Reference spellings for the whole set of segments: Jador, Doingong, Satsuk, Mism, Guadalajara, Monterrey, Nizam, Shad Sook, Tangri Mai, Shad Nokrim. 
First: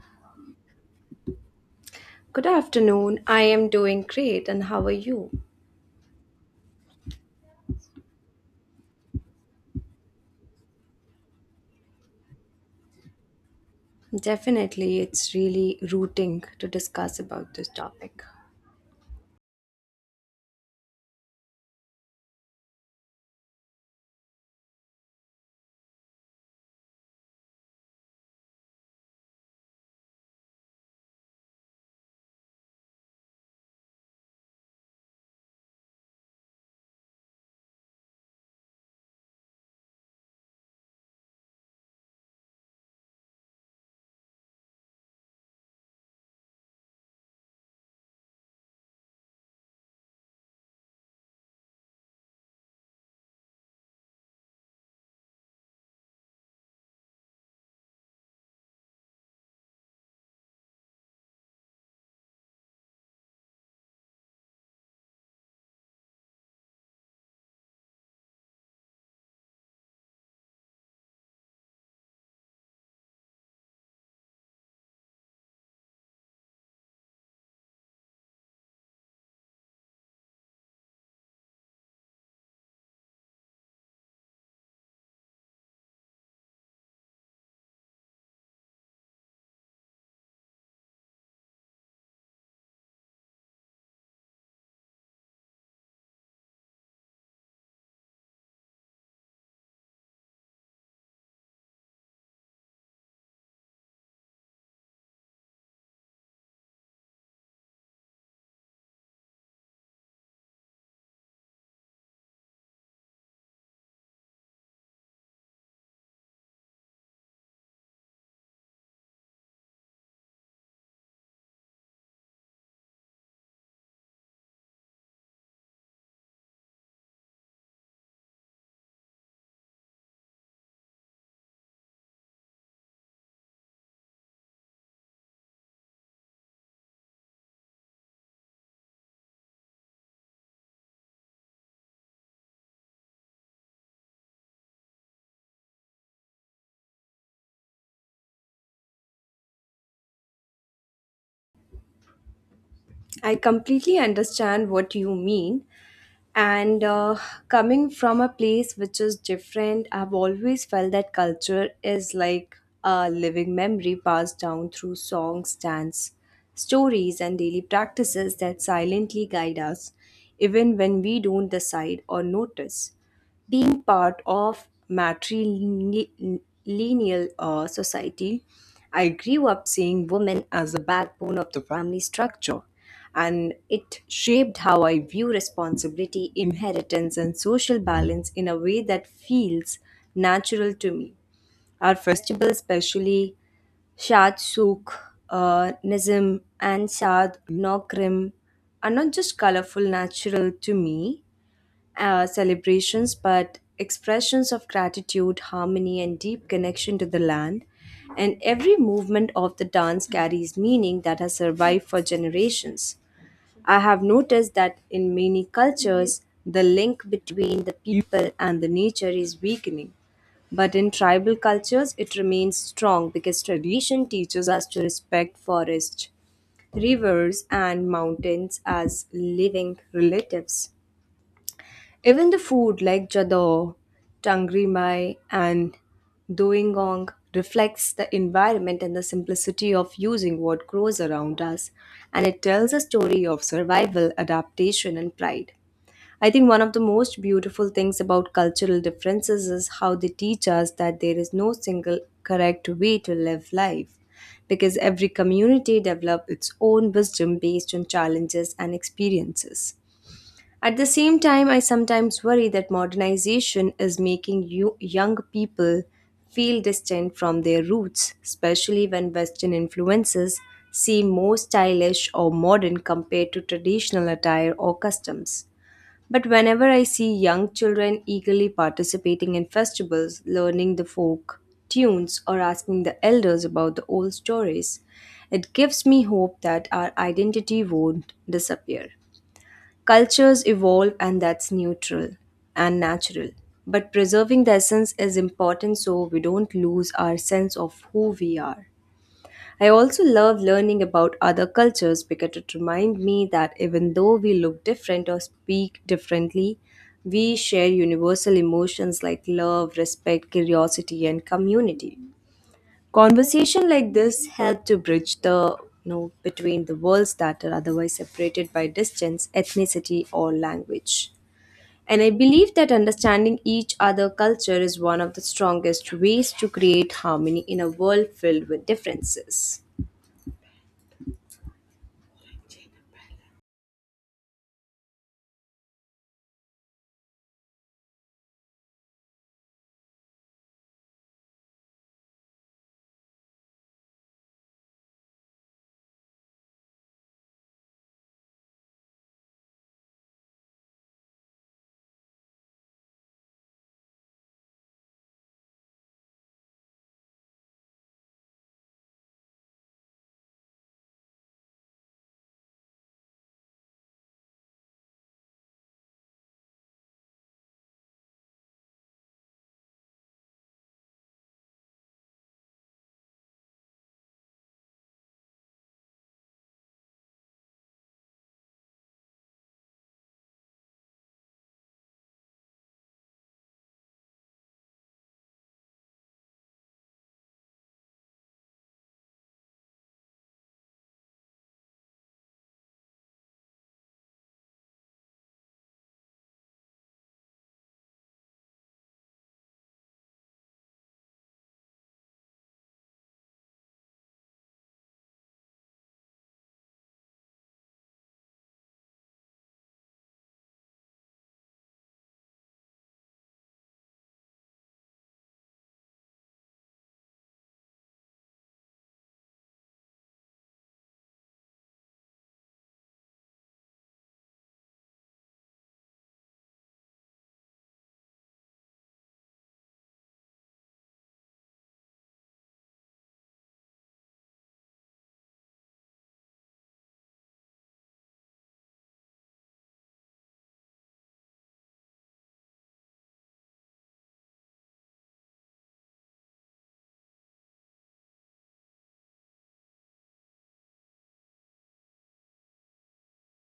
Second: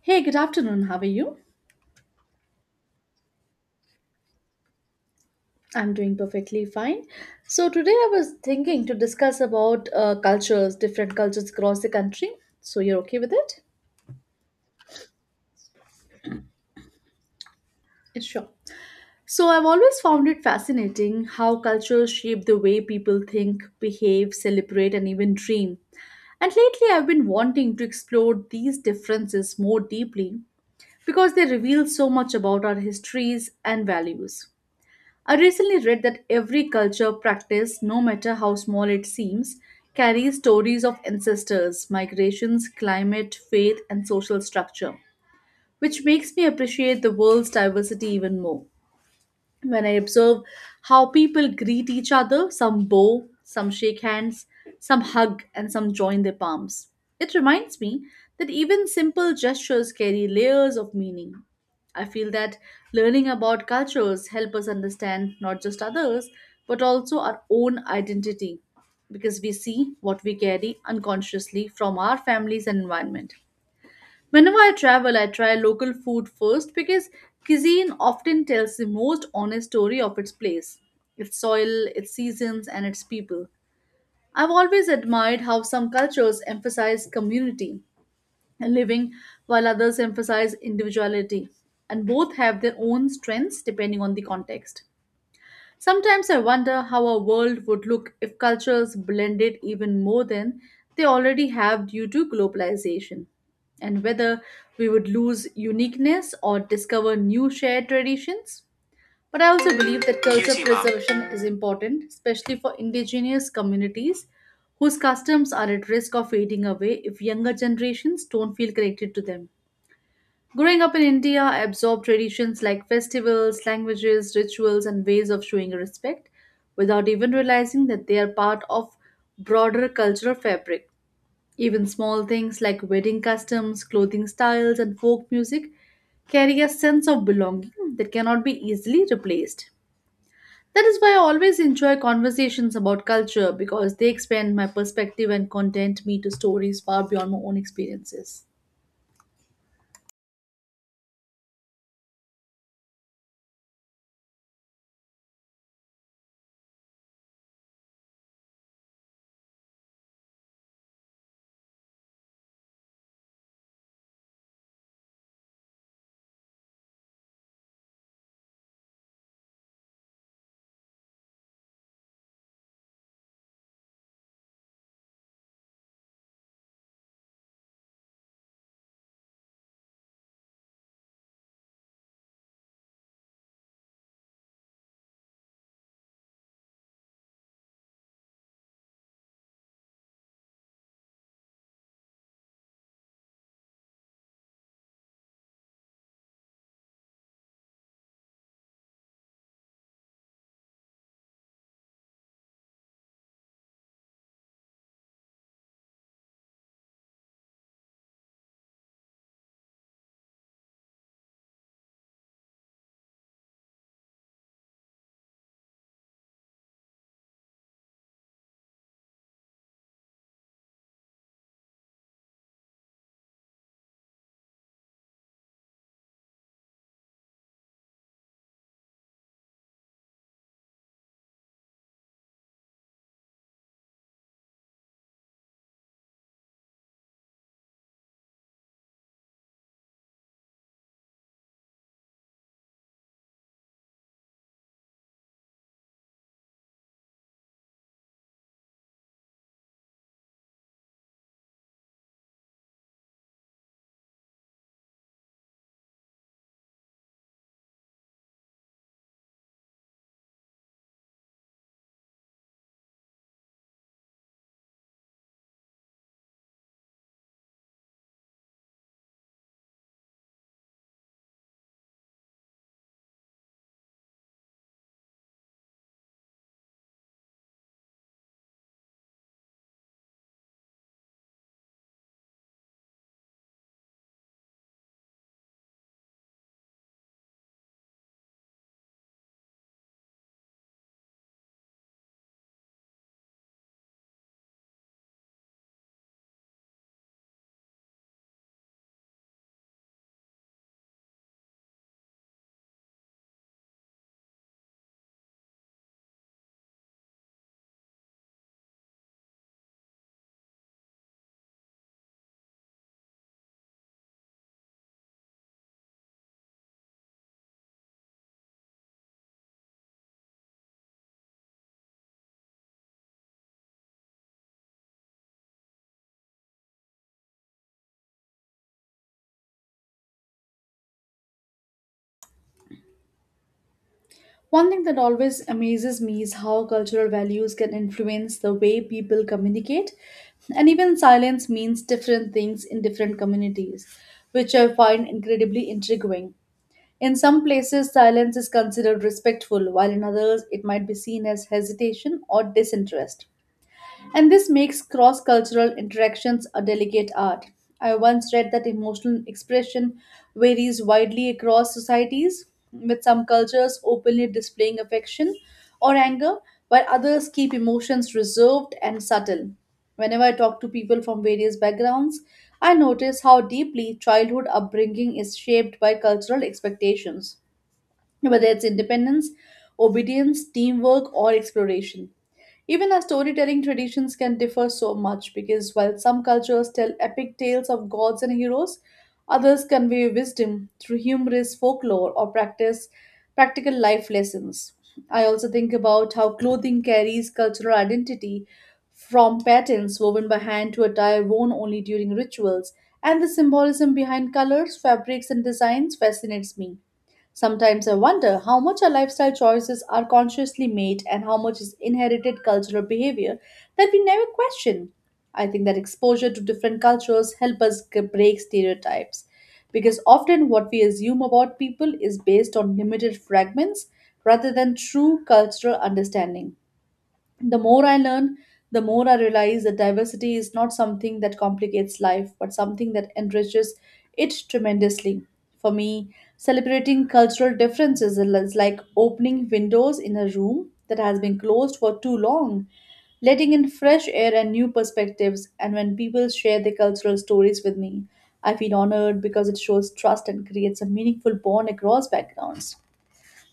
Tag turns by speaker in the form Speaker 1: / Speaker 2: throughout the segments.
Speaker 1: Hey, good afternoon. How are you?
Speaker 2: Good afternoon. I am doing great, and how are you?
Speaker 1: I'm doing perfectly fine. So today I was thinking to discuss about cultures, different cultures across the country. So you're okay with it?
Speaker 2: Definitely, it's really rooting to discuss about this topic.
Speaker 1: Yeah, sure. So I've always found it fascinating how cultures shape the way people think, behave, celebrate, and even dream. And lately I've been wanting to explore these differences more deeply because they reveal so much about our histories and values. I recently read that every culture practice, no matter how small it seems, carries stories of ancestors, migrations, climate, faith, and social structure, which makes me appreciate the world's diversity even more when I observe how people greet each other. Some bow, some shake hands, some hug, and some join their palms. It reminds me that even simple gestures carry layers of meaning. I feel that learning about cultures help us understand not just others but also our own identity because we see what we carry unconsciously from our families and environment. Whenever I travel, I try local food first because cuisine often tells the most honest story of its place, its soil, its seasons, and its people. I've always admired how some cultures emphasize community and living while others emphasize individuality, and both have their own strengths depending on the context. Sometimes I wonder how our world would look if cultures blended even more than they already have due to globalization, and whether we would lose uniqueness or discover new shared traditions. But I also believe that culture yes, preservation is important, especially for indigenous communities whose customs are at risk of fading away if younger generations don't feel connected to them. Growing up in India, I absorbed traditions like festivals, languages, rituals, and ways of showing respect without even realizing that they are part of broader cultural fabric. Even small things like wedding customs, clothing styles, and folk music carry a sense of belonging that cannot be easily replaced. That is why I always enjoy conversations about culture because they expand my perspective and content me to stories far beyond my own experiences.
Speaker 2: I completely understand what you mean and coming from a place which is different I've always felt that culture is like a living memory passed down through songs dance stories and daily practices that silently guide us even when we don't decide or notice being part of matrilineal society, I grew up seeing women as the backbone of the family structure, and it shaped how I view responsibility, inheritance, and social balance in a way that feels natural to me. Our festival, especially Shad Sook, Nizam, and Shad Nokrim, are not just colorful, natural to me celebrations, but expressions of gratitude, harmony, and deep connection to the land. And every movement of the dance carries meaning that has survived for generations. I have noticed that in many cultures, the link between the people and the nature is weakening. But in tribal cultures, it remains strong because tradition teaches us to respect forests, rivers, and mountains as living relatives. Even the food like Jador, Tangri Mai, and Doingong reflects the environment and the simplicity of using what grows around us, and it tells a story of survival, adaptation, and pride. I think one of the most beautiful things about cultural differences is how they teach us that there is no single correct way to live life because every community develops its own wisdom based on challenges and experiences. At the same time, I sometimes worry that modernization is making you, young people feel distant from their roots, especially when Western influences seem more stylish or modern compared to traditional attire or customs. But whenever I see young children eagerly participating in festivals, learning the folk tunes, or asking the elders about the old stories, it gives me hope that our identity won't disappear. Cultures evolve, and that's neutral and natural. But preserving the essence is important so we don't lose our sense of who we are. I also love learning about other cultures because it reminds me that even though we look different or speak differently, we share universal emotions like love, respect, curiosity, and community. Conversation like this help to bridge the between the worlds that are otherwise separated by distance, ethnicity, or language. And I believe that understanding each other culture is one of the strongest ways to create harmony in a world filled with differences.
Speaker 1: One thing that always amazes me is how cultural values can influence the way people communicate, and even silence means different things in different communities, which I find incredibly intriguing. In some places, silence is considered respectful, while in others, it might be seen as hesitation or disinterest. And this makes cross cultural interactions a delicate art. I once read that emotional expression varies widely across societies, with some cultures openly displaying affection or anger, while others keep emotions reserved and subtle. Whenever I talk to people from various backgrounds, I notice how deeply childhood upbringing is shaped by cultural expectations, whether it's independence, obedience, teamwork, or exploration. Even our storytelling traditions can differ so much because while some cultures tell epic tales of gods and heroes, others convey wisdom through humorous folklore or practice practical life lessons. I also think about how clothing carries cultural identity from patterns woven by hand to attire worn only during rituals, and the symbolism behind colors, fabrics, and designs fascinates me. Sometimes I wonder how much our lifestyle choices are consciously made and how much is inherited cultural behavior that we never question. I think that exposure to different cultures help us break stereotypes because often what we assume about people is based on limited fragments rather than true cultural understanding. The more I learn, the more I realize that diversity is not something that complicates life, but something that enriches it tremendously. For me, celebrating cultural differences is like opening windows in a room that has been closed for too long, letting in fresh air and new perspectives. And when people share their cultural stories with me, I feel honored because it shows trust and creates a meaningful bond across backgrounds.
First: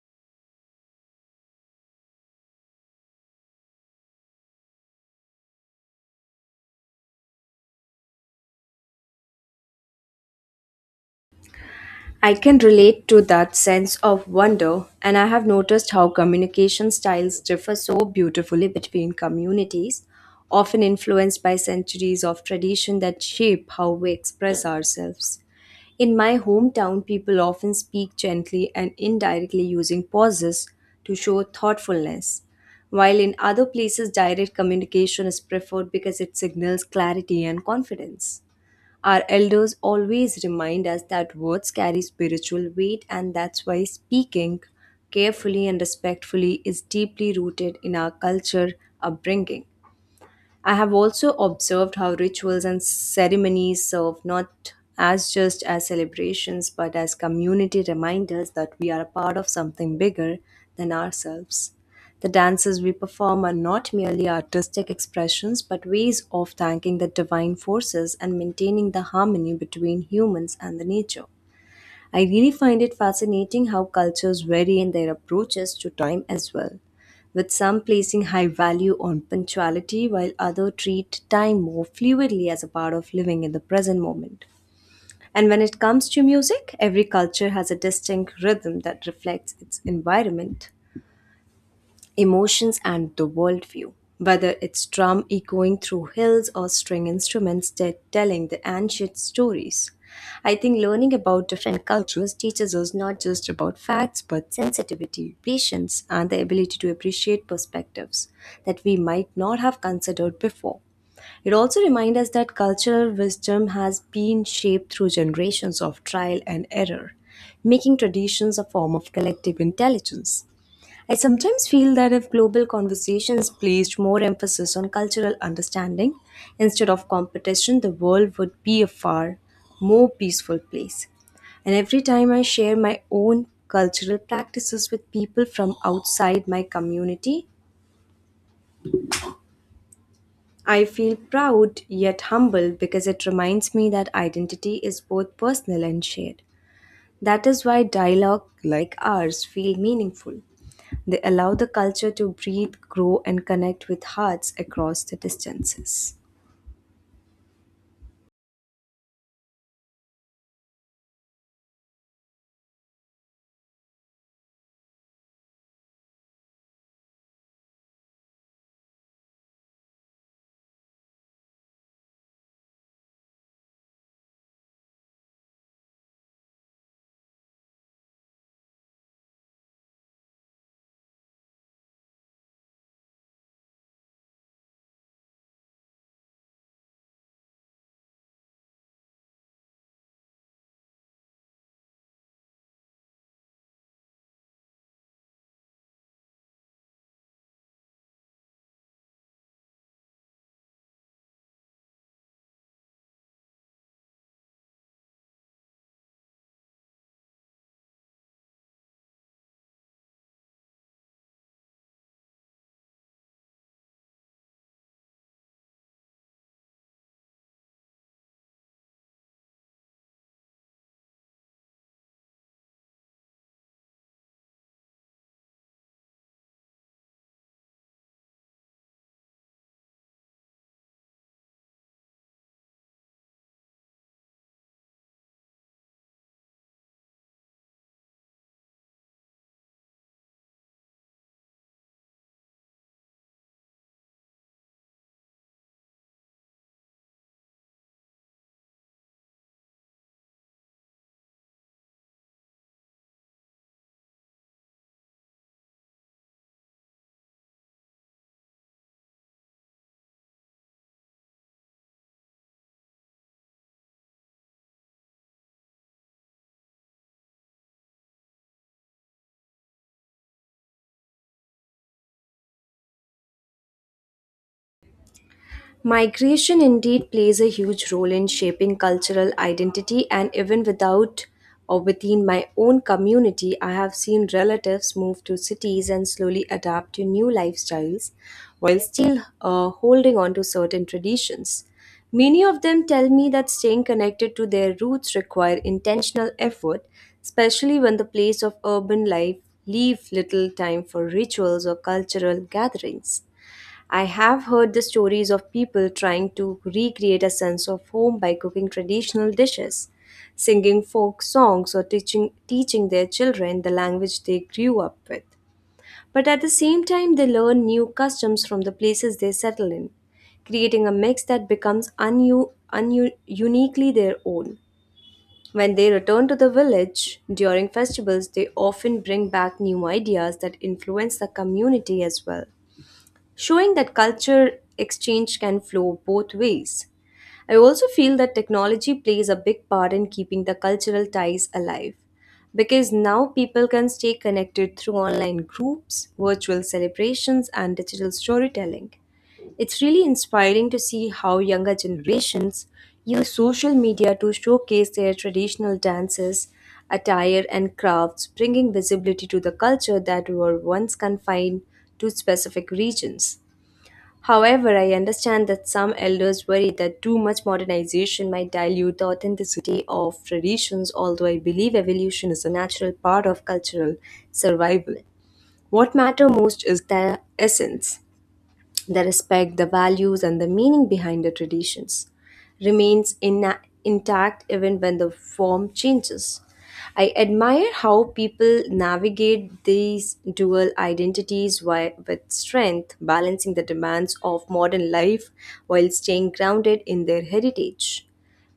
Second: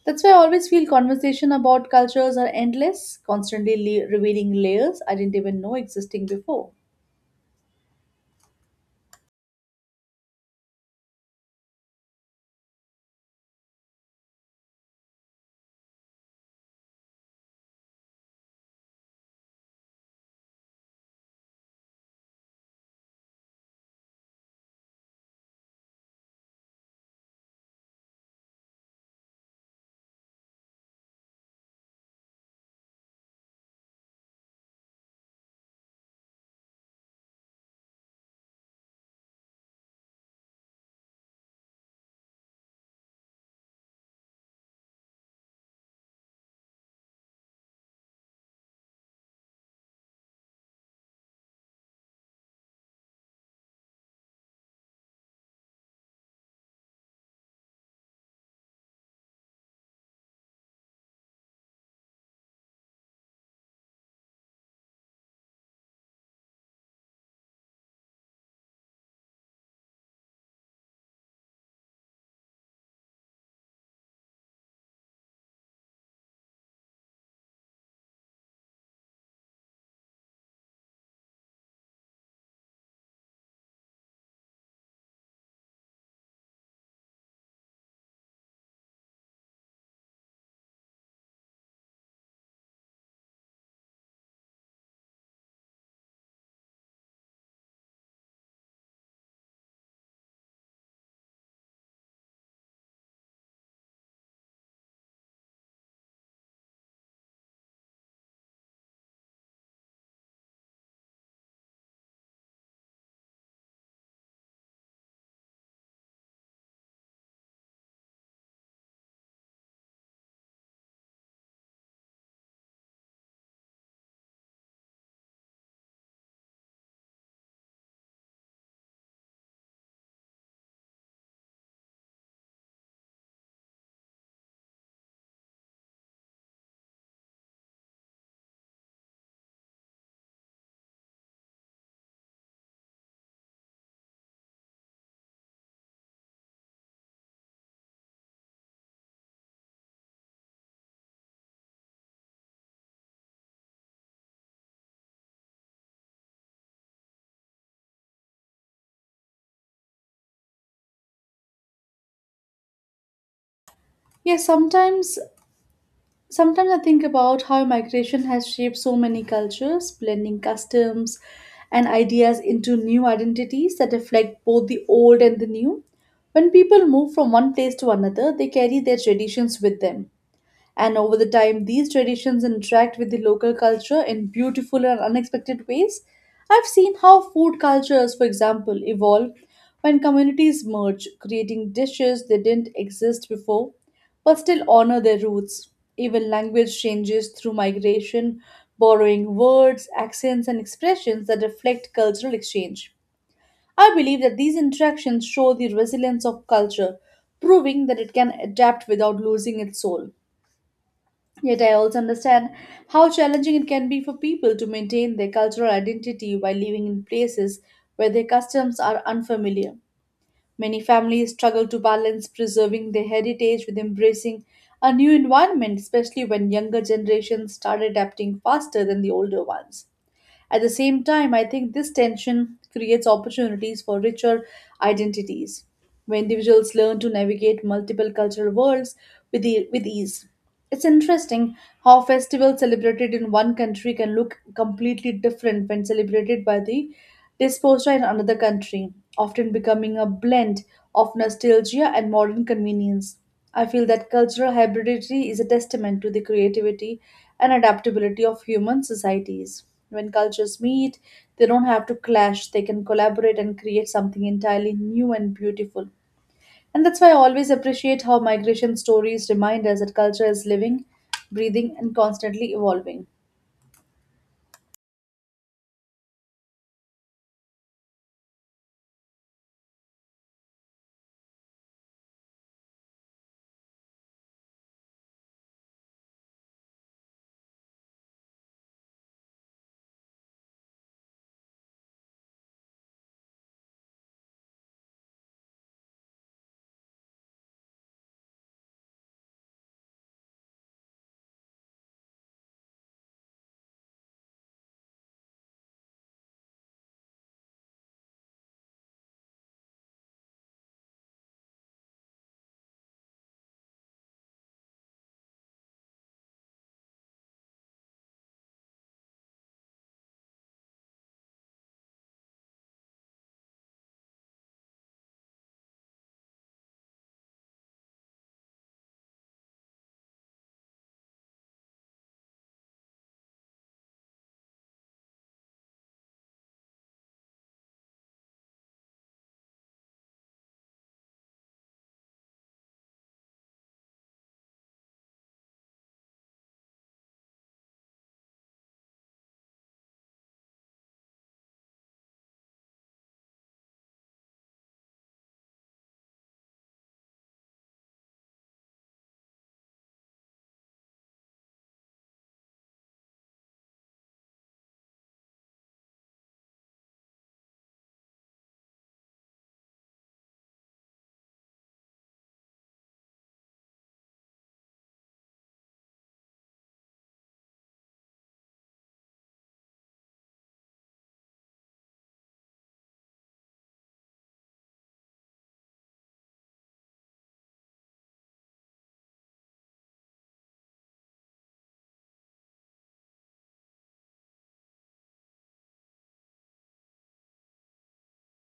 Speaker 1: That's why I always feel conversation about cultures are endless, constantly revealing layers I didn't even know existing before.
Speaker 2: I can relate to that sense of wonder, and I have noticed how communication styles differ so beautifully between communities, often influenced by centuries of tradition that shape how we express ourselves. In my hometown, people often speak gently and indirectly using pauses to show thoughtfulness, while in other places, direct communication is preferred because it signals clarity and confidence. Our elders always remind us that words carry spiritual weight, and that's why speaking carefully and respectfully is deeply rooted in our culture upbringing. I have also observed how rituals and ceremonies serve not as just as celebrations but as community reminders that we are a part of something bigger than ourselves. The dances we perform are not merely artistic expressions but ways of thanking the divine forces and maintaining the harmony between humans and the nature. I really find it fascinating how cultures vary in their approaches to time as well, with some placing high value on punctuality while others treat time more fluidly as a part of living in the present moment. And when it comes to music, every culture has a distinct rhythm that reflects its environment emotions, and the worldview. Whether it's drum echoing through hills or string instruments that telling the ancient stories. I think learning about different cultures teaches us not just about facts but sensitivity, patience, and the ability to appreciate perspectives that we might not have considered before. It also reminds us that cultural wisdom has been shaped through generations of trial and error, making traditions a form of collective intelligence. I sometimes feel that if global conversations placed more emphasis on cultural understanding instead of competition, the world would be a far more peaceful place. And every time I share my own cultural practices with people from outside my community, I feel proud yet humble because it reminds me that identity is both personal and shared. That is why dialogue like ours feel meaningful. They allow the culture to breathe, grow, and connect with hearts across the distances.
Speaker 1: Yes, sometimes I think about how migration has shaped so many cultures, blending customs and ideas into new identities that reflect both the old and the new. When people move from one place to another, they carry their traditions with them, and over the time, these traditions interact with the local culture in beautiful and unexpected ways. I've seen how food cultures, for example, evolve when communities merge, creating dishes that didn't exist before but still honor their roots. Even language changes through migration, borrowing words, accents, and expressions that reflect cultural exchange. I believe that these interactions show the resilience of culture, proving that it can adapt without losing its soul. Yet I also understand how challenging it can be for people to maintain their cultural identity while living in places where their customs are unfamiliar. Many families struggle to balance preserving their heritage with embracing a new environment, especially when younger generations start adapting faster than the older ones. At the same time, I think this tension creates opportunities for richer identities, where individuals learn to navigate multiple cultural worlds with ease. It's interesting how festivals celebrated in one country can look completely different when celebrated by the disposer in another country, often becoming a blend of nostalgia and modern convenience. I feel that cultural hybridity is a testament to the creativity and adaptability of human societies. When cultures meet, they don't have to clash, they can collaborate and create something entirely new and beautiful. And that's why I always appreciate how migration stories remind us that culture is living, breathing, and constantly evolving.
Speaker 2: Migration indeed plays a huge role in shaping cultural identity, and even without or within my own community, I have seen relatives move to cities and slowly adapt to new lifestyles while still holding on to certain traditions. Many of them tell me that staying connected to their roots require intentional effort, especially when the place of urban life leave little time for rituals or cultural gatherings. I have heard the stories of people trying to recreate a sense of home by cooking traditional dishes, singing folk songs, or teaching their children the language they grew up with. But at the same time, they learn new customs from the places they settle in, creating a mix that becomes uniquely their own. When they return to the village during festivals, they often bring back new ideas that influence the community as well showing that culture exchange can flow both ways. I also feel that technology plays a big part in keeping the cultural ties alive because now people can stay connected through online groups, virtual celebrations, and digital storytelling. It's really inspiring to see how younger generations use social media to showcase their traditional dances, attire, and crafts, bringing visibility to the culture that were once confined to specific regions. However, I understand that some elders worry that too much modernization might dilute the authenticity of traditions, although I believe evolution is a natural part of cultural survival. What matters most is their essence the respect, the values, and the meaning behind the traditions remains ina intact even when the form changes. I admire how people navigate these dual identities with strength, balancing the demands of modern life while staying grounded in their heritage.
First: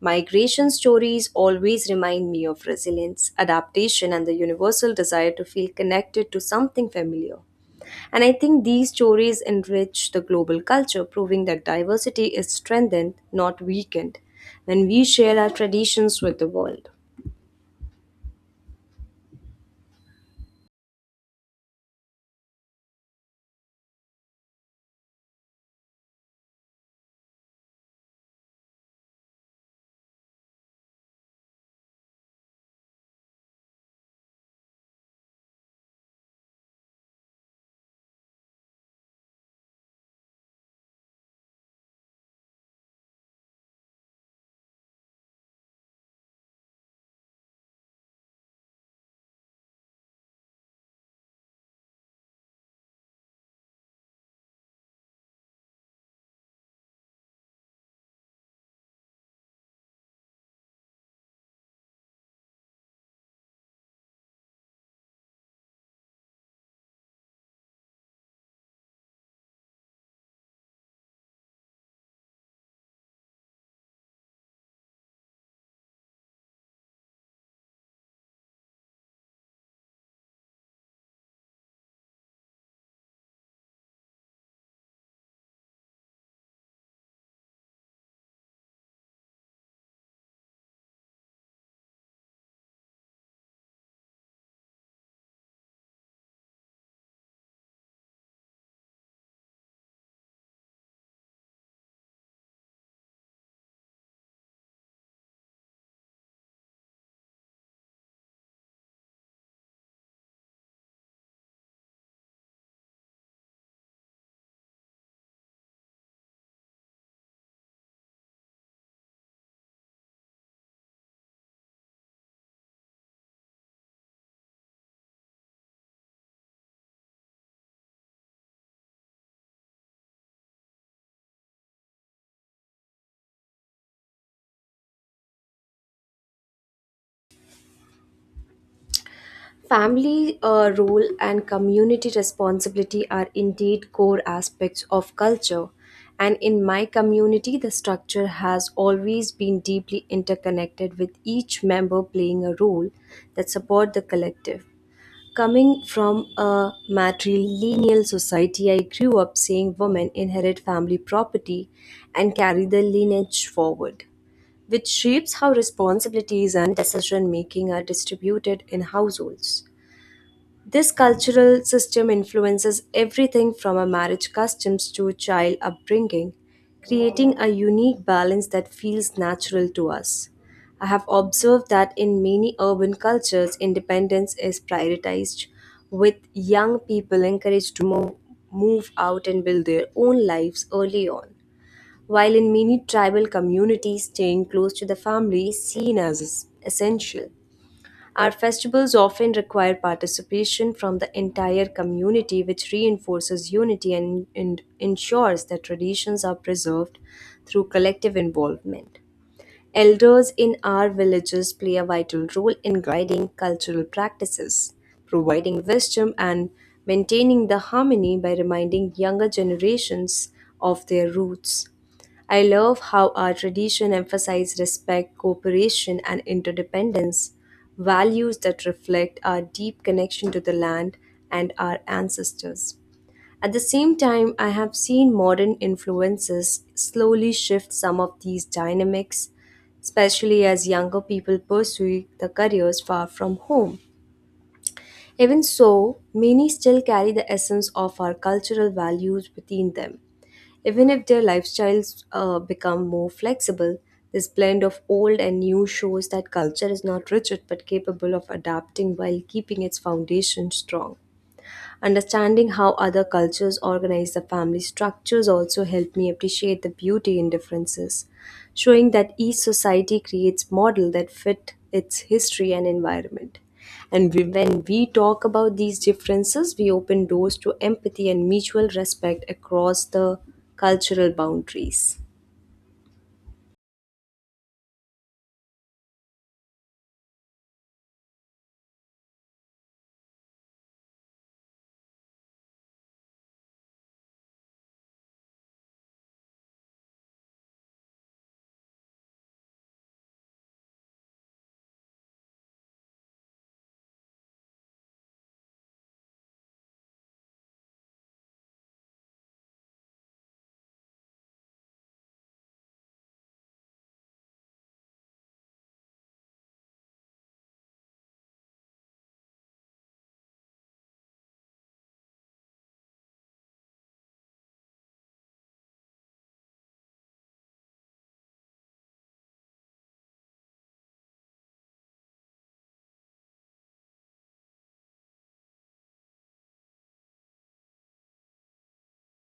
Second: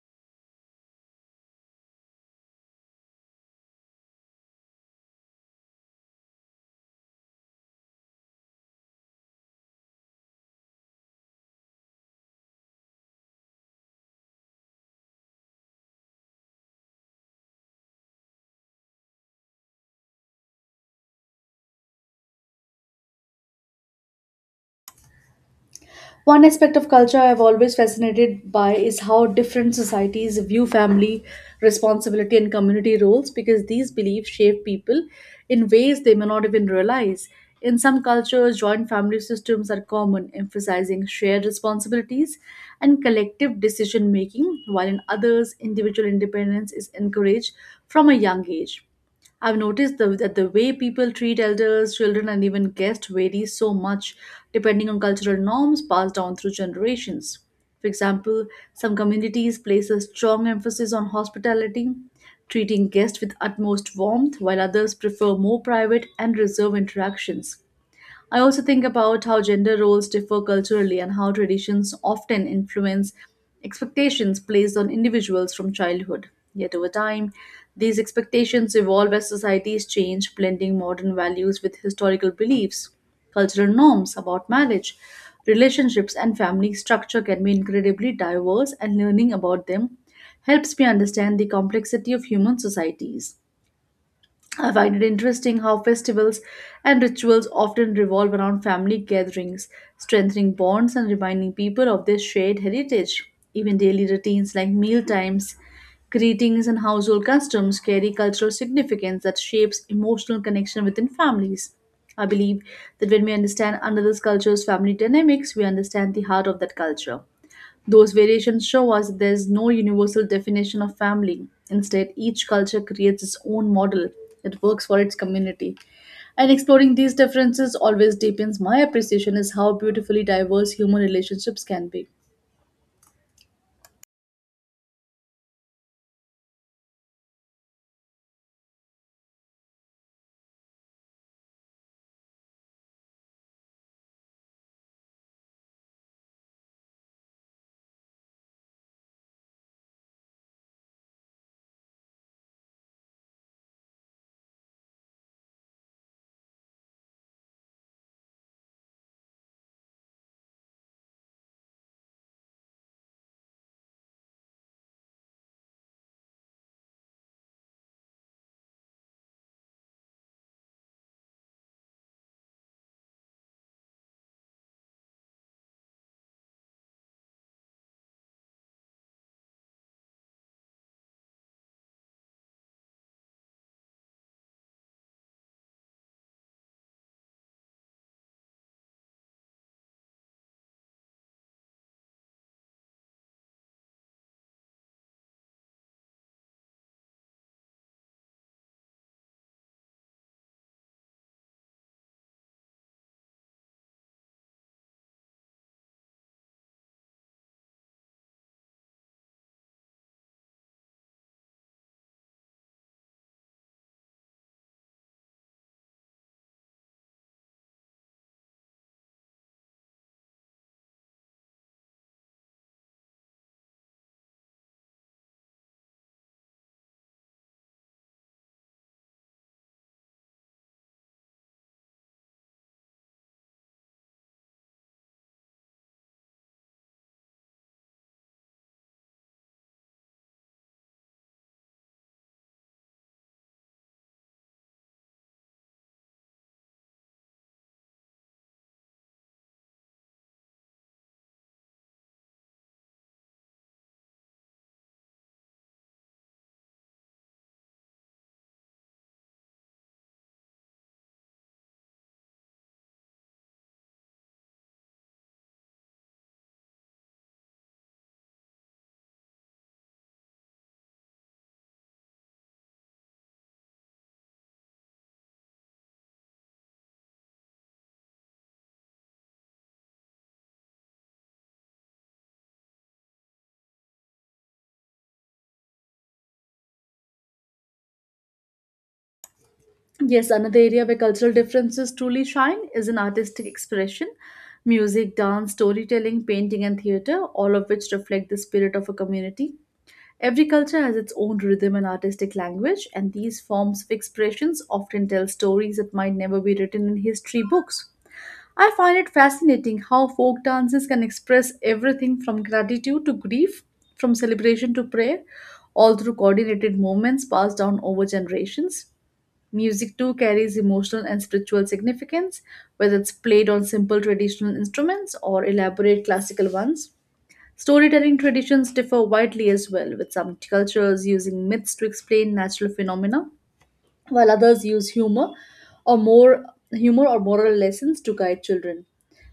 Speaker 2: Migration stories always remind me of resilience, adaptation, and the universal desire to feel connected to something familiar. And I think these stories enrich the global culture, proving that diversity is strengthened, not weakened, when we share our traditions with the world.
Speaker 1: One aspect of culture I've always fascinated by is how different societies view family responsibility and community roles because these beliefs shape people in ways they may not even realize. In some cultures, joint family systems are common, emphasizing shared responsibilities and collective decision making, while in others, individual independence is encouraged from a young age. I've that the way people treat elders, children, and even guests varies so much depending on cultural norms passed down through generations. For example, some communities place a strong emphasis on hospitality, treating guests with utmost warmth, while others prefer more private and reserved interactions. I also think about how gender roles differ culturally and how traditions often influence expectations placed on individuals from childhood. Yet over time, these expectations evolve as societies change, blending modern values with historical beliefs. Cultural norms about marriage, relationships, and family structure can be incredibly diverse, and learning about them helps me understand the complexity of human societies. I find it interesting how festivals and rituals often revolve around family gatherings, strengthening bonds and reminding people of their shared heritage. Even daily routines like meal times, greetings, and household customs carry cultural significance that shapes emotional connection within families. I believe that when we understand another's culture's family dynamics, we understand the heart of that culture. Those variations show us there's no universal definition of family. Instead, each culture creates its own model that works for its community. And exploring these differences always deepens my appreciation is how beautifully diverse human relationships can be.
Speaker 2: Family role and community responsibility are indeed core aspects of culture. And in my community, the structure has always been deeply interconnected with each member playing a role that support the collective. Coming from a matrilineal society, I grew up seeing women inherit family property and carry the lineage forward, which shapes how responsibilities and decision making are distributed in households. This cultural system influences everything from our marriage customs to child upbringing, creating a unique balance that feels natural to us. I have observed that in many urban cultures, independence is prioritized, with young people encouraged to move out and build their own lives early on. While in many tribal communities, staying close to the family is seen as essential. Our festivals often require participation from the entire community, which reinforces unity and ensures that traditions are preserved through collective involvement. Elders in our villages play a vital role in guiding cultural practices, providing wisdom, and maintaining the harmony by reminding younger generations of their roots. I love how our tradition emphasizes respect, cooperation, and interdependence, values that reflect our deep connection to the land and our ancestors. At the same time, I have seen modern influences slowly shift some of these dynamics, especially as younger people pursue the careers far from home. Even so, many still carry the essence of our cultural values within them. Even if their lifestyles become more flexible, this blend of old and new shows that culture is not rigid but capable of adapting while keeping its foundation strong. Understanding how other cultures organize the family structures also helped me appreciate the beauty in differences, showing that each society creates models that fit its history and environment. And when we talk about these differences, we open doors to empathy and mutual respect across the cultural boundaries.
Speaker 1: Yes, another area where cultural differences truly shine is in artistic expression. Music, dance, storytelling, painting, and theater, all of which reflect the spirit of a community. Every culture has its own rhythm and artistic language, and these forms of expressions often tell stories that might never be written in history books. I find it fascinating how folk dances can express everything from gratitude to grief, from celebration to prayer, all through coordinated movements passed down over generations. Music too carries emotional and spiritual significance, whether it's played on simple traditional instruments or elaborate classical ones. Storytelling traditions differ widely as well, with some cultures using myths to explain natural phenomena, while others use or more humor or moral lessons to guide children.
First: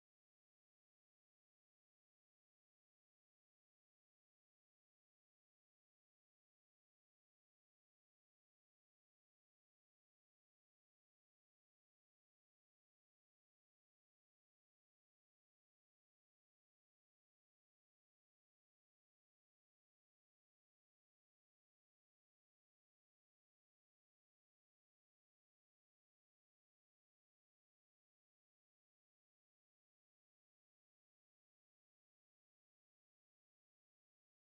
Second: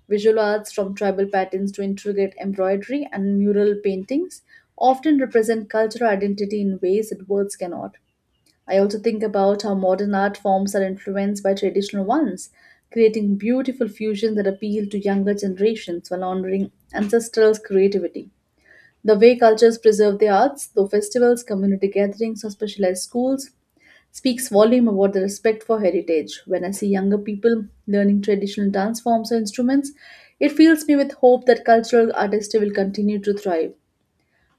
Speaker 1: Visual arts from tribal patterns to intricate embroidery and mural paintings often represent cultural identity in ways that words cannot. I also think about how modern art forms are influenced by traditional ones, creating beautiful fusions that appeal to younger generations while honoring ancestral creativity. The way cultures preserve their arts, through festivals, community gatherings, or specialized schools, speaks volume about the respect for heritage. When I see younger people learning traditional dance forms or instruments, it fills me with hope that cultural artistry will continue to thrive.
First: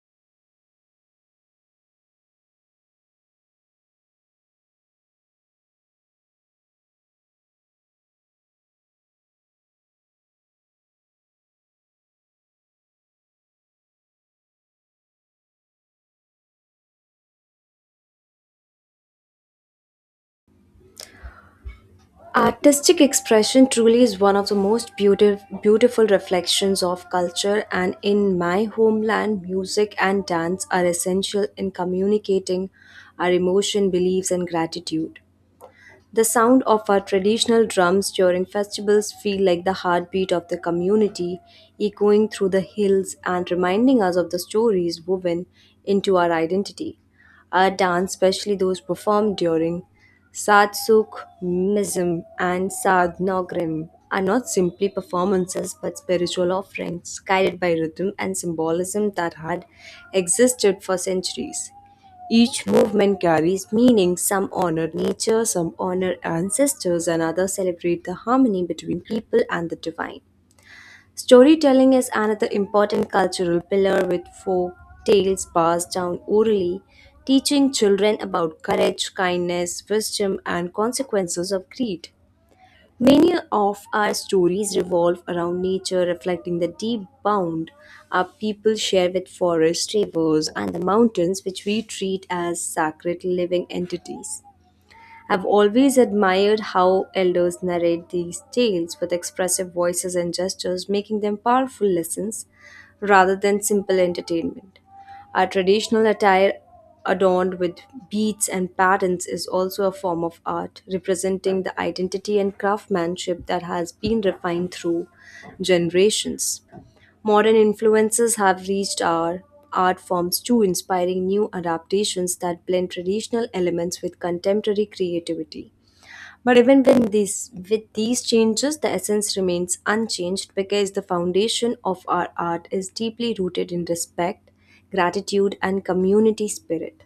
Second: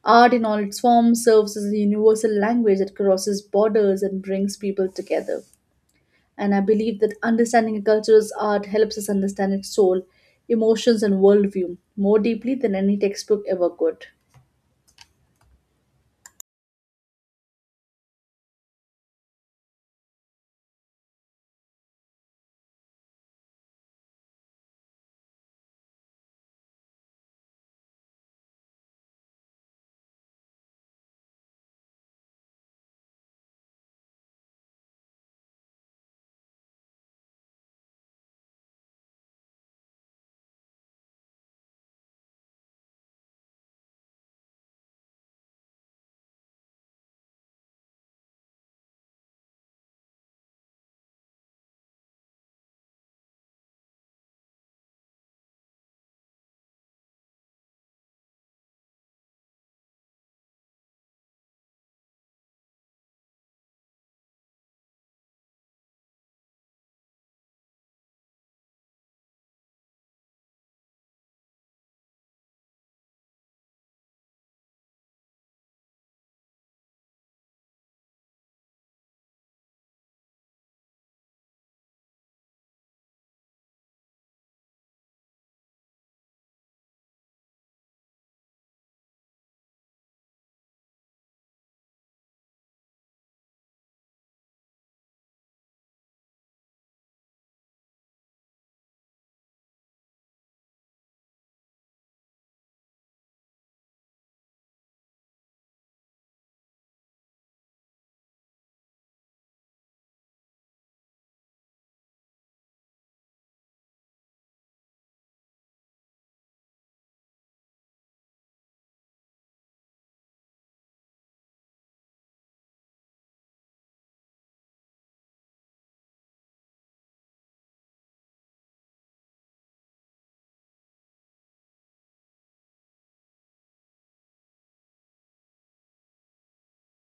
Speaker 1: Art in all its forms serves as a universal language that crosses borders and brings people together. And I believe that understanding a culture's art helps us understand its soul, emotions, and worldview more deeply than any textbook ever could.
Speaker 2: Artistic expression truly is one of the most beautiful reflections of culture, and in my homeland, music and dance are essential in communicating our emotion, beliefs, and gratitude. The sound of our traditional drums during festivals feel like the heartbeat of the community, echoing through the hills and reminding us of the stories woven into our identity. Our dance, especially those performed during Satsuk, Mism, and Sad Nogrim, are not simply performances but spiritual offerings guided by rhythm and symbolism that had existed for centuries. Each movement carries meaning; some honor nature, some honor ancestors, and others celebrate the harmony between people and the divine. Storytelling is another important cultural pillar with folk tales passed down orally, teaching children about courage, kindness, wisdom, and consequences of greed. Many of our stories revolve around nature, reflecting the deep bond our people share with forests, rivers, and the mountains, which we treat as sacred living entities. I've always admired how elders narrate these tales with expressive voices and gestures, making them powerful lessons rather than simple entertainment. Our traditional attire, adorned with beads and patterns, is also a form of art, representing the identity and craftsmanship that has been refined through generations. Modern influences have reached our art forms too, inspiring new adaptations that blend traditional elements with contemporary creativity. But even when with these changes, the essence remains unchanged because the foundation of our art is deeply rooted in respect, gratitude, and community spirit.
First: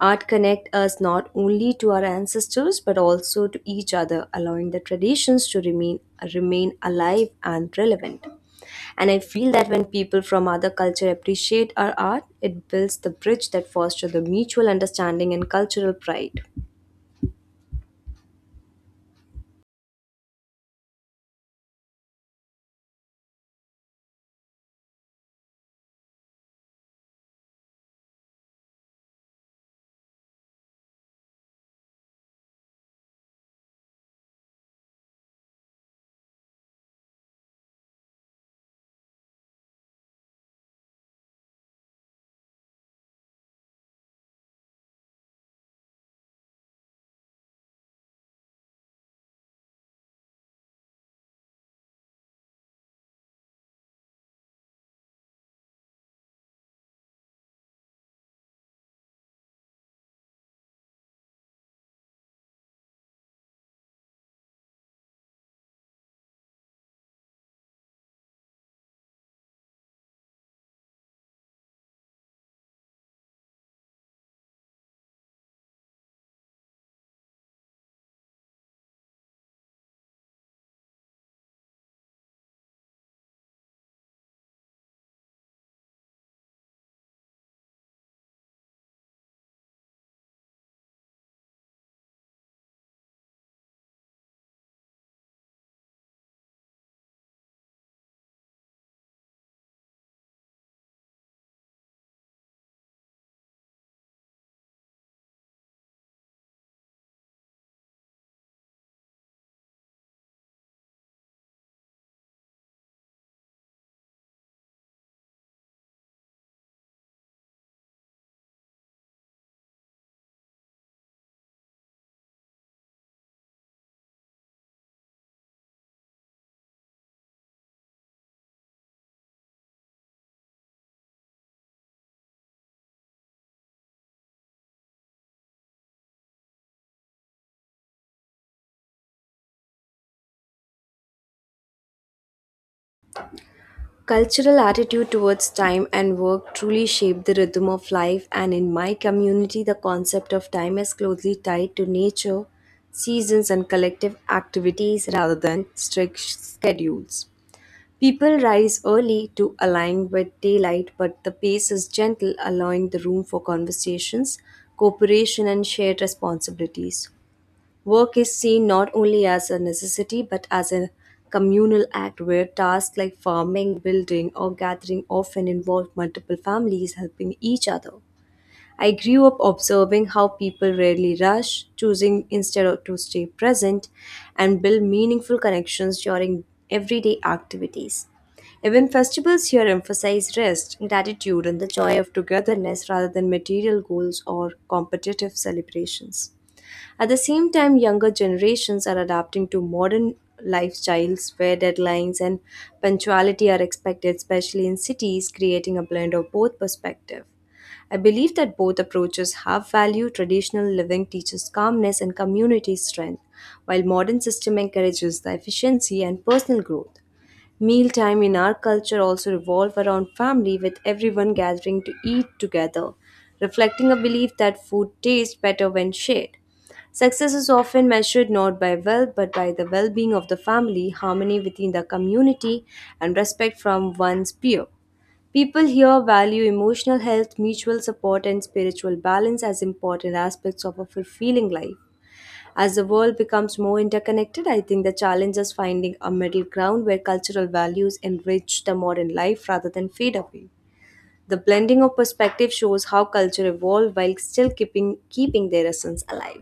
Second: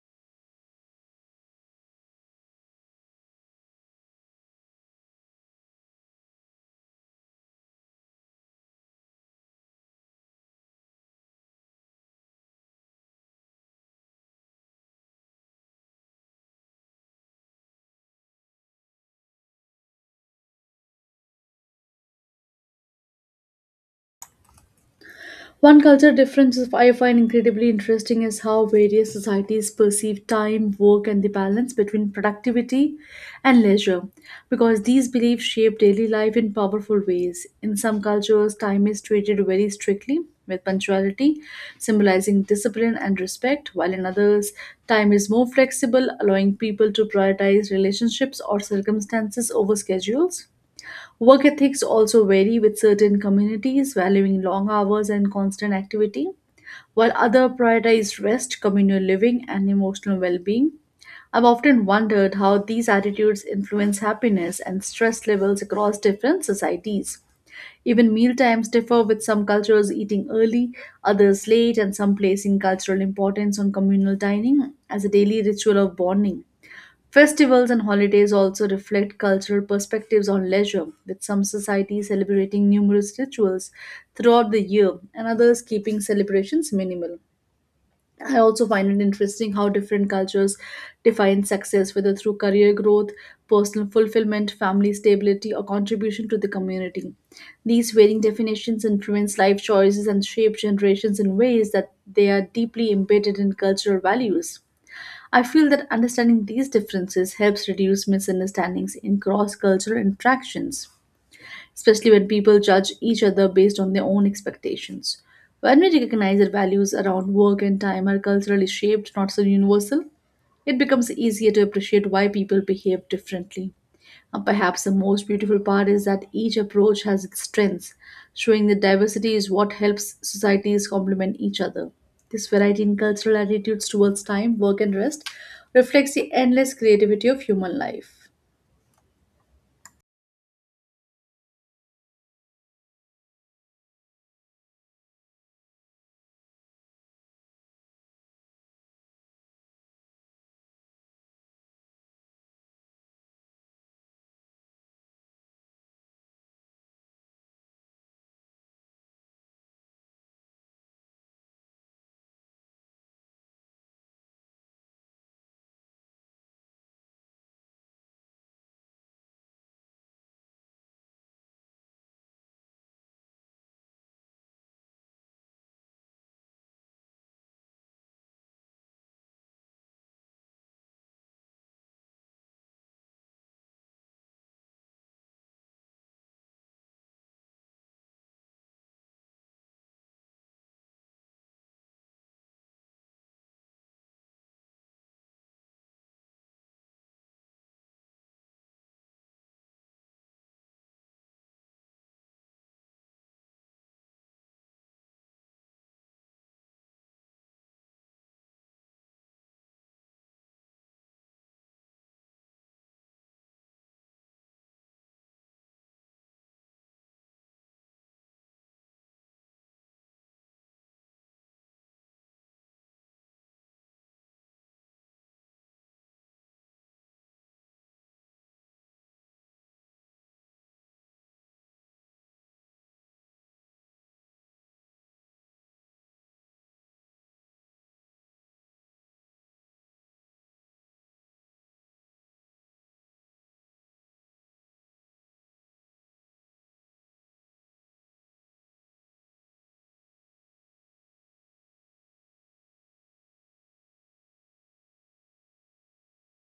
Speaker 2: Art connect us not only to our ancestors but also to each other, allowing the traditions to remain alive and relevant. And I feel that when people from other culture appreciate our art, it builds the bridge that fosters the mutual understanding and cultural pride.
Speaker 1: One cultural difference is- I find incredibly interesting is how various societies perceive time, work, and the balance between productivity and leisure, because these beliefs shape daily life in powerful ways. In some cultures, time is treated very strictly, with punctuality symbolizing discipline and respect, while in others, time is more flexible, allowing people to prioritize relationships or circumstances over schedules. Work ethics also vary with certain communities valuing long hours and constant activity, while others prioritize rest, communal living, and emotional well being. I've often wondered how these attitudes influence happiness and stress levels across different societies. Even meal times differ, with some cultures eating early, others late, and some placing cultural importance on communal dining as a daily ritual of bonding. Festivals and holidays also reflect cultural perspectives on leisure, with some societies celebrating numerous rituals throughout the year and others keeping celebrations minimal. I also find it interesting how different cultures define success, whether through career growth, personal fulfillment, family stability, or contribution to the community. These varying definitions influence life choices and shape generations in ways that they are deeply embedded in cultural values. I feel that understanding these differences helps reduce misunderstandings in cross cultural interactions, especially when people judge each other based on their own expectations. When we recognize that values around work and time are culturally shaped, not so universal, it becomes easier to appreciate why people behave differently. Perhaps the most beautiful part is that each approach has its strengths, showing that diversity is what helps societies complement each other. This variety in cultural attitudes towards time, work, and rest reflects the endless creativity of human life.
Speaker 2: Cultural attitude towards time and work truly shape the rhythm of life, and in my community, the concept of time is closely tied to nature, seasons, and collective activities rather than strict schedules. People rise early to align with daylight, but the pace is gentle, allowing the room for conversations, cooperation, and shared responsibilities. Work is seen not only as a necessity but as a communal act where tasks like farming, building, or gathering often involve multiple families helping each other. I grew up observing how people rarely rush, choosing instead of to stay present and build meaningful connections during everyday activities. Even festivals here emphasize rest, gratitude, and the joy of togetherness rather than material goals or competitive celebrations. At the same time, younger generations are adapting to modern lifestyles where deadlines and punctuality are expected, especially in cities, creating a blend of both perspectives. I believe that both approaches have value. Traditional living teaches calmness and community strength, while modern system encourages the efficiency and personal growth. Mealtime in our culture also revolve around family with everyone gathering to eat together, reflecting a belief that food tastes better when shared. Success is often measured not by wealth but by the well-being of the family, harmony within the community, and respect from one's peer. People here value emotional health, mutual support, and spiritual balance as important aspects of a fulfilling life. As the world becomes more interconnected, I think the challenge is finding a middle ground where cultural values enrich the modern life rather than fade away. The blending of perspective shows how culture evolved while still keeping their essence alive.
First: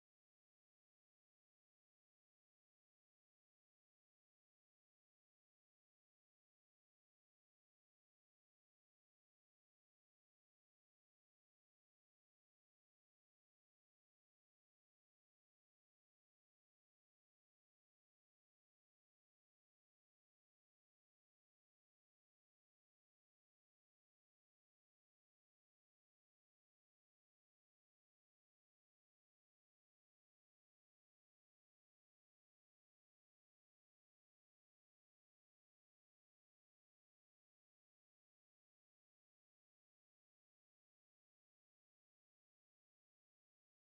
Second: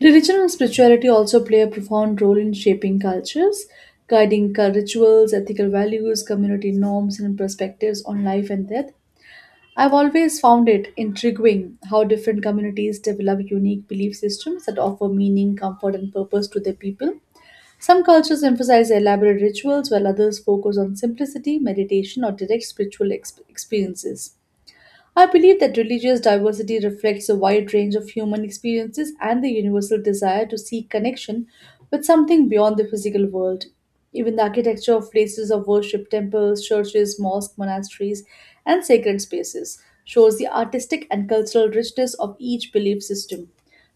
Speaker 1: Religion and spirituality also play a profound role in shaping cultures, guiding rituals, ethical values, community norms, and perspectives on life and death. I've always found it intriguing how different communities develop unique belief systems that offer meaning, comfort, and purpose to their people. Some cultures emphasize elaborate rituals, while others focus on simplicity, meditation, or direct spiritual experiences. I believe that religious diversity reflects a wide range of human experiences and the universal desire to seek connection with something beyond the physical world. Even the architecture of places of worship, temples, churches, mosques, monasteries, and sacred spaces shows the artistic and cultural richness of each belief system.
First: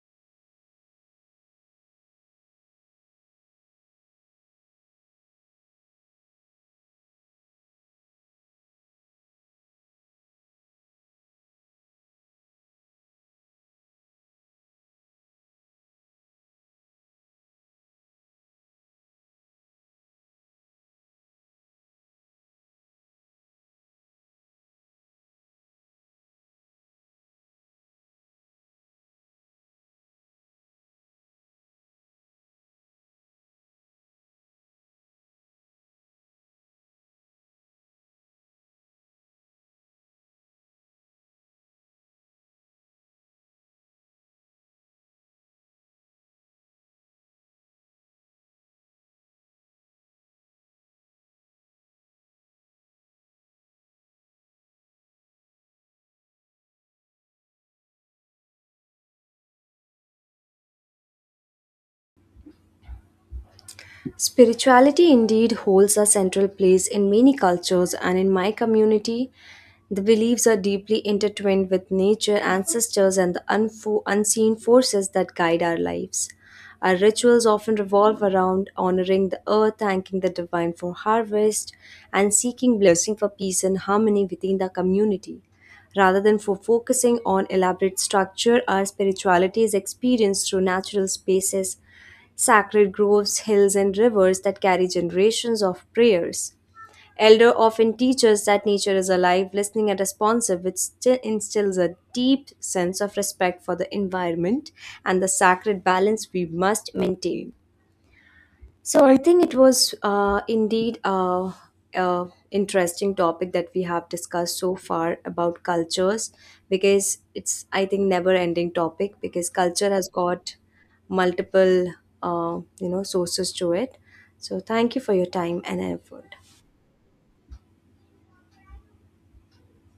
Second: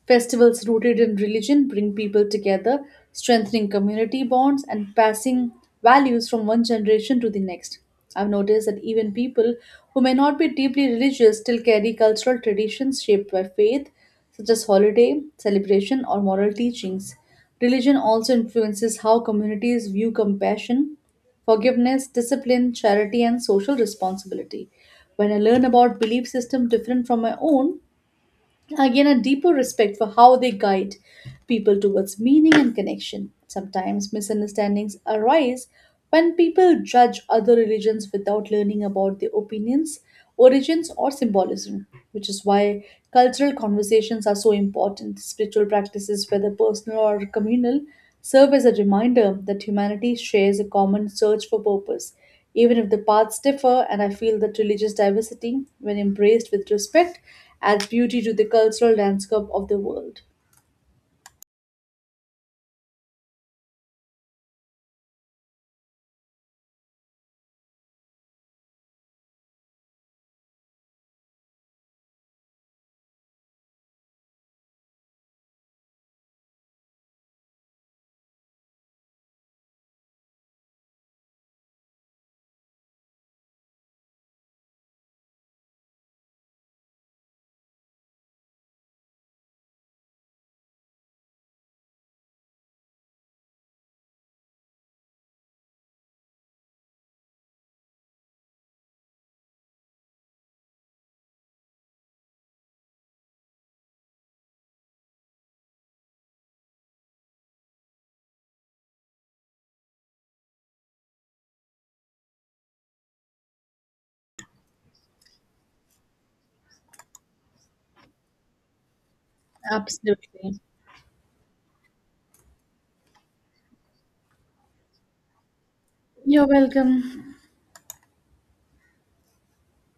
Speaker 1: Festivals rooted in religion bring people together, strengthening community bonds and passing values from one generation to the next. I've noticed that even people who may not be deeply religious still carry cultural traditions shaped by faith, such as holiday, celebration, or moral teachings. Religion also influences how communities view compassion, forgiveness, discipline, charity, and social responsibility. When I learn about belief system different from my own, again a deeper respect for how they guide people towards meaning and connection. Sometimes misunderstandings arise when people judge other religions without learning about their opinions, origins, or symbolism, which is why cultural conversations are so important. Spiritual practices, whether personal or communal, serve as a reminder that humanity shares a common search for purpose even if the paths differ, and I feel that religious diversity, when embraced with respect, adds beauty to the cultural landscape of the world.
Speaker 2: Spirituality indeed holds a central place in many cultures, and in my community, the beliefs are deeply intertwined with nature, ancestors, and the unseen forces that guide our lives. Our rituals often revolve around honoring the earth, thanking the divine for harvest, and seeking blessing for peace and harmony within the community. Rather than for focusing on elaborate structure, our spirituality is experienced through natural spaces sacred groves, hills, and rivers that carry generations of prayers. Elder often teach us that nature is alive, listening, and responsive, which still instills a deep sense of respect for the environment and the sacred balance we must maintain. So I think it was indeed a interesting topic that we have discussed so far about cultures because it's I think never ending topic because culture has got
Speaker 1: Absolutely.
Speaker 2: multiple sources to it. So thank you for your time and effort.
Speaker 1: You're welcome.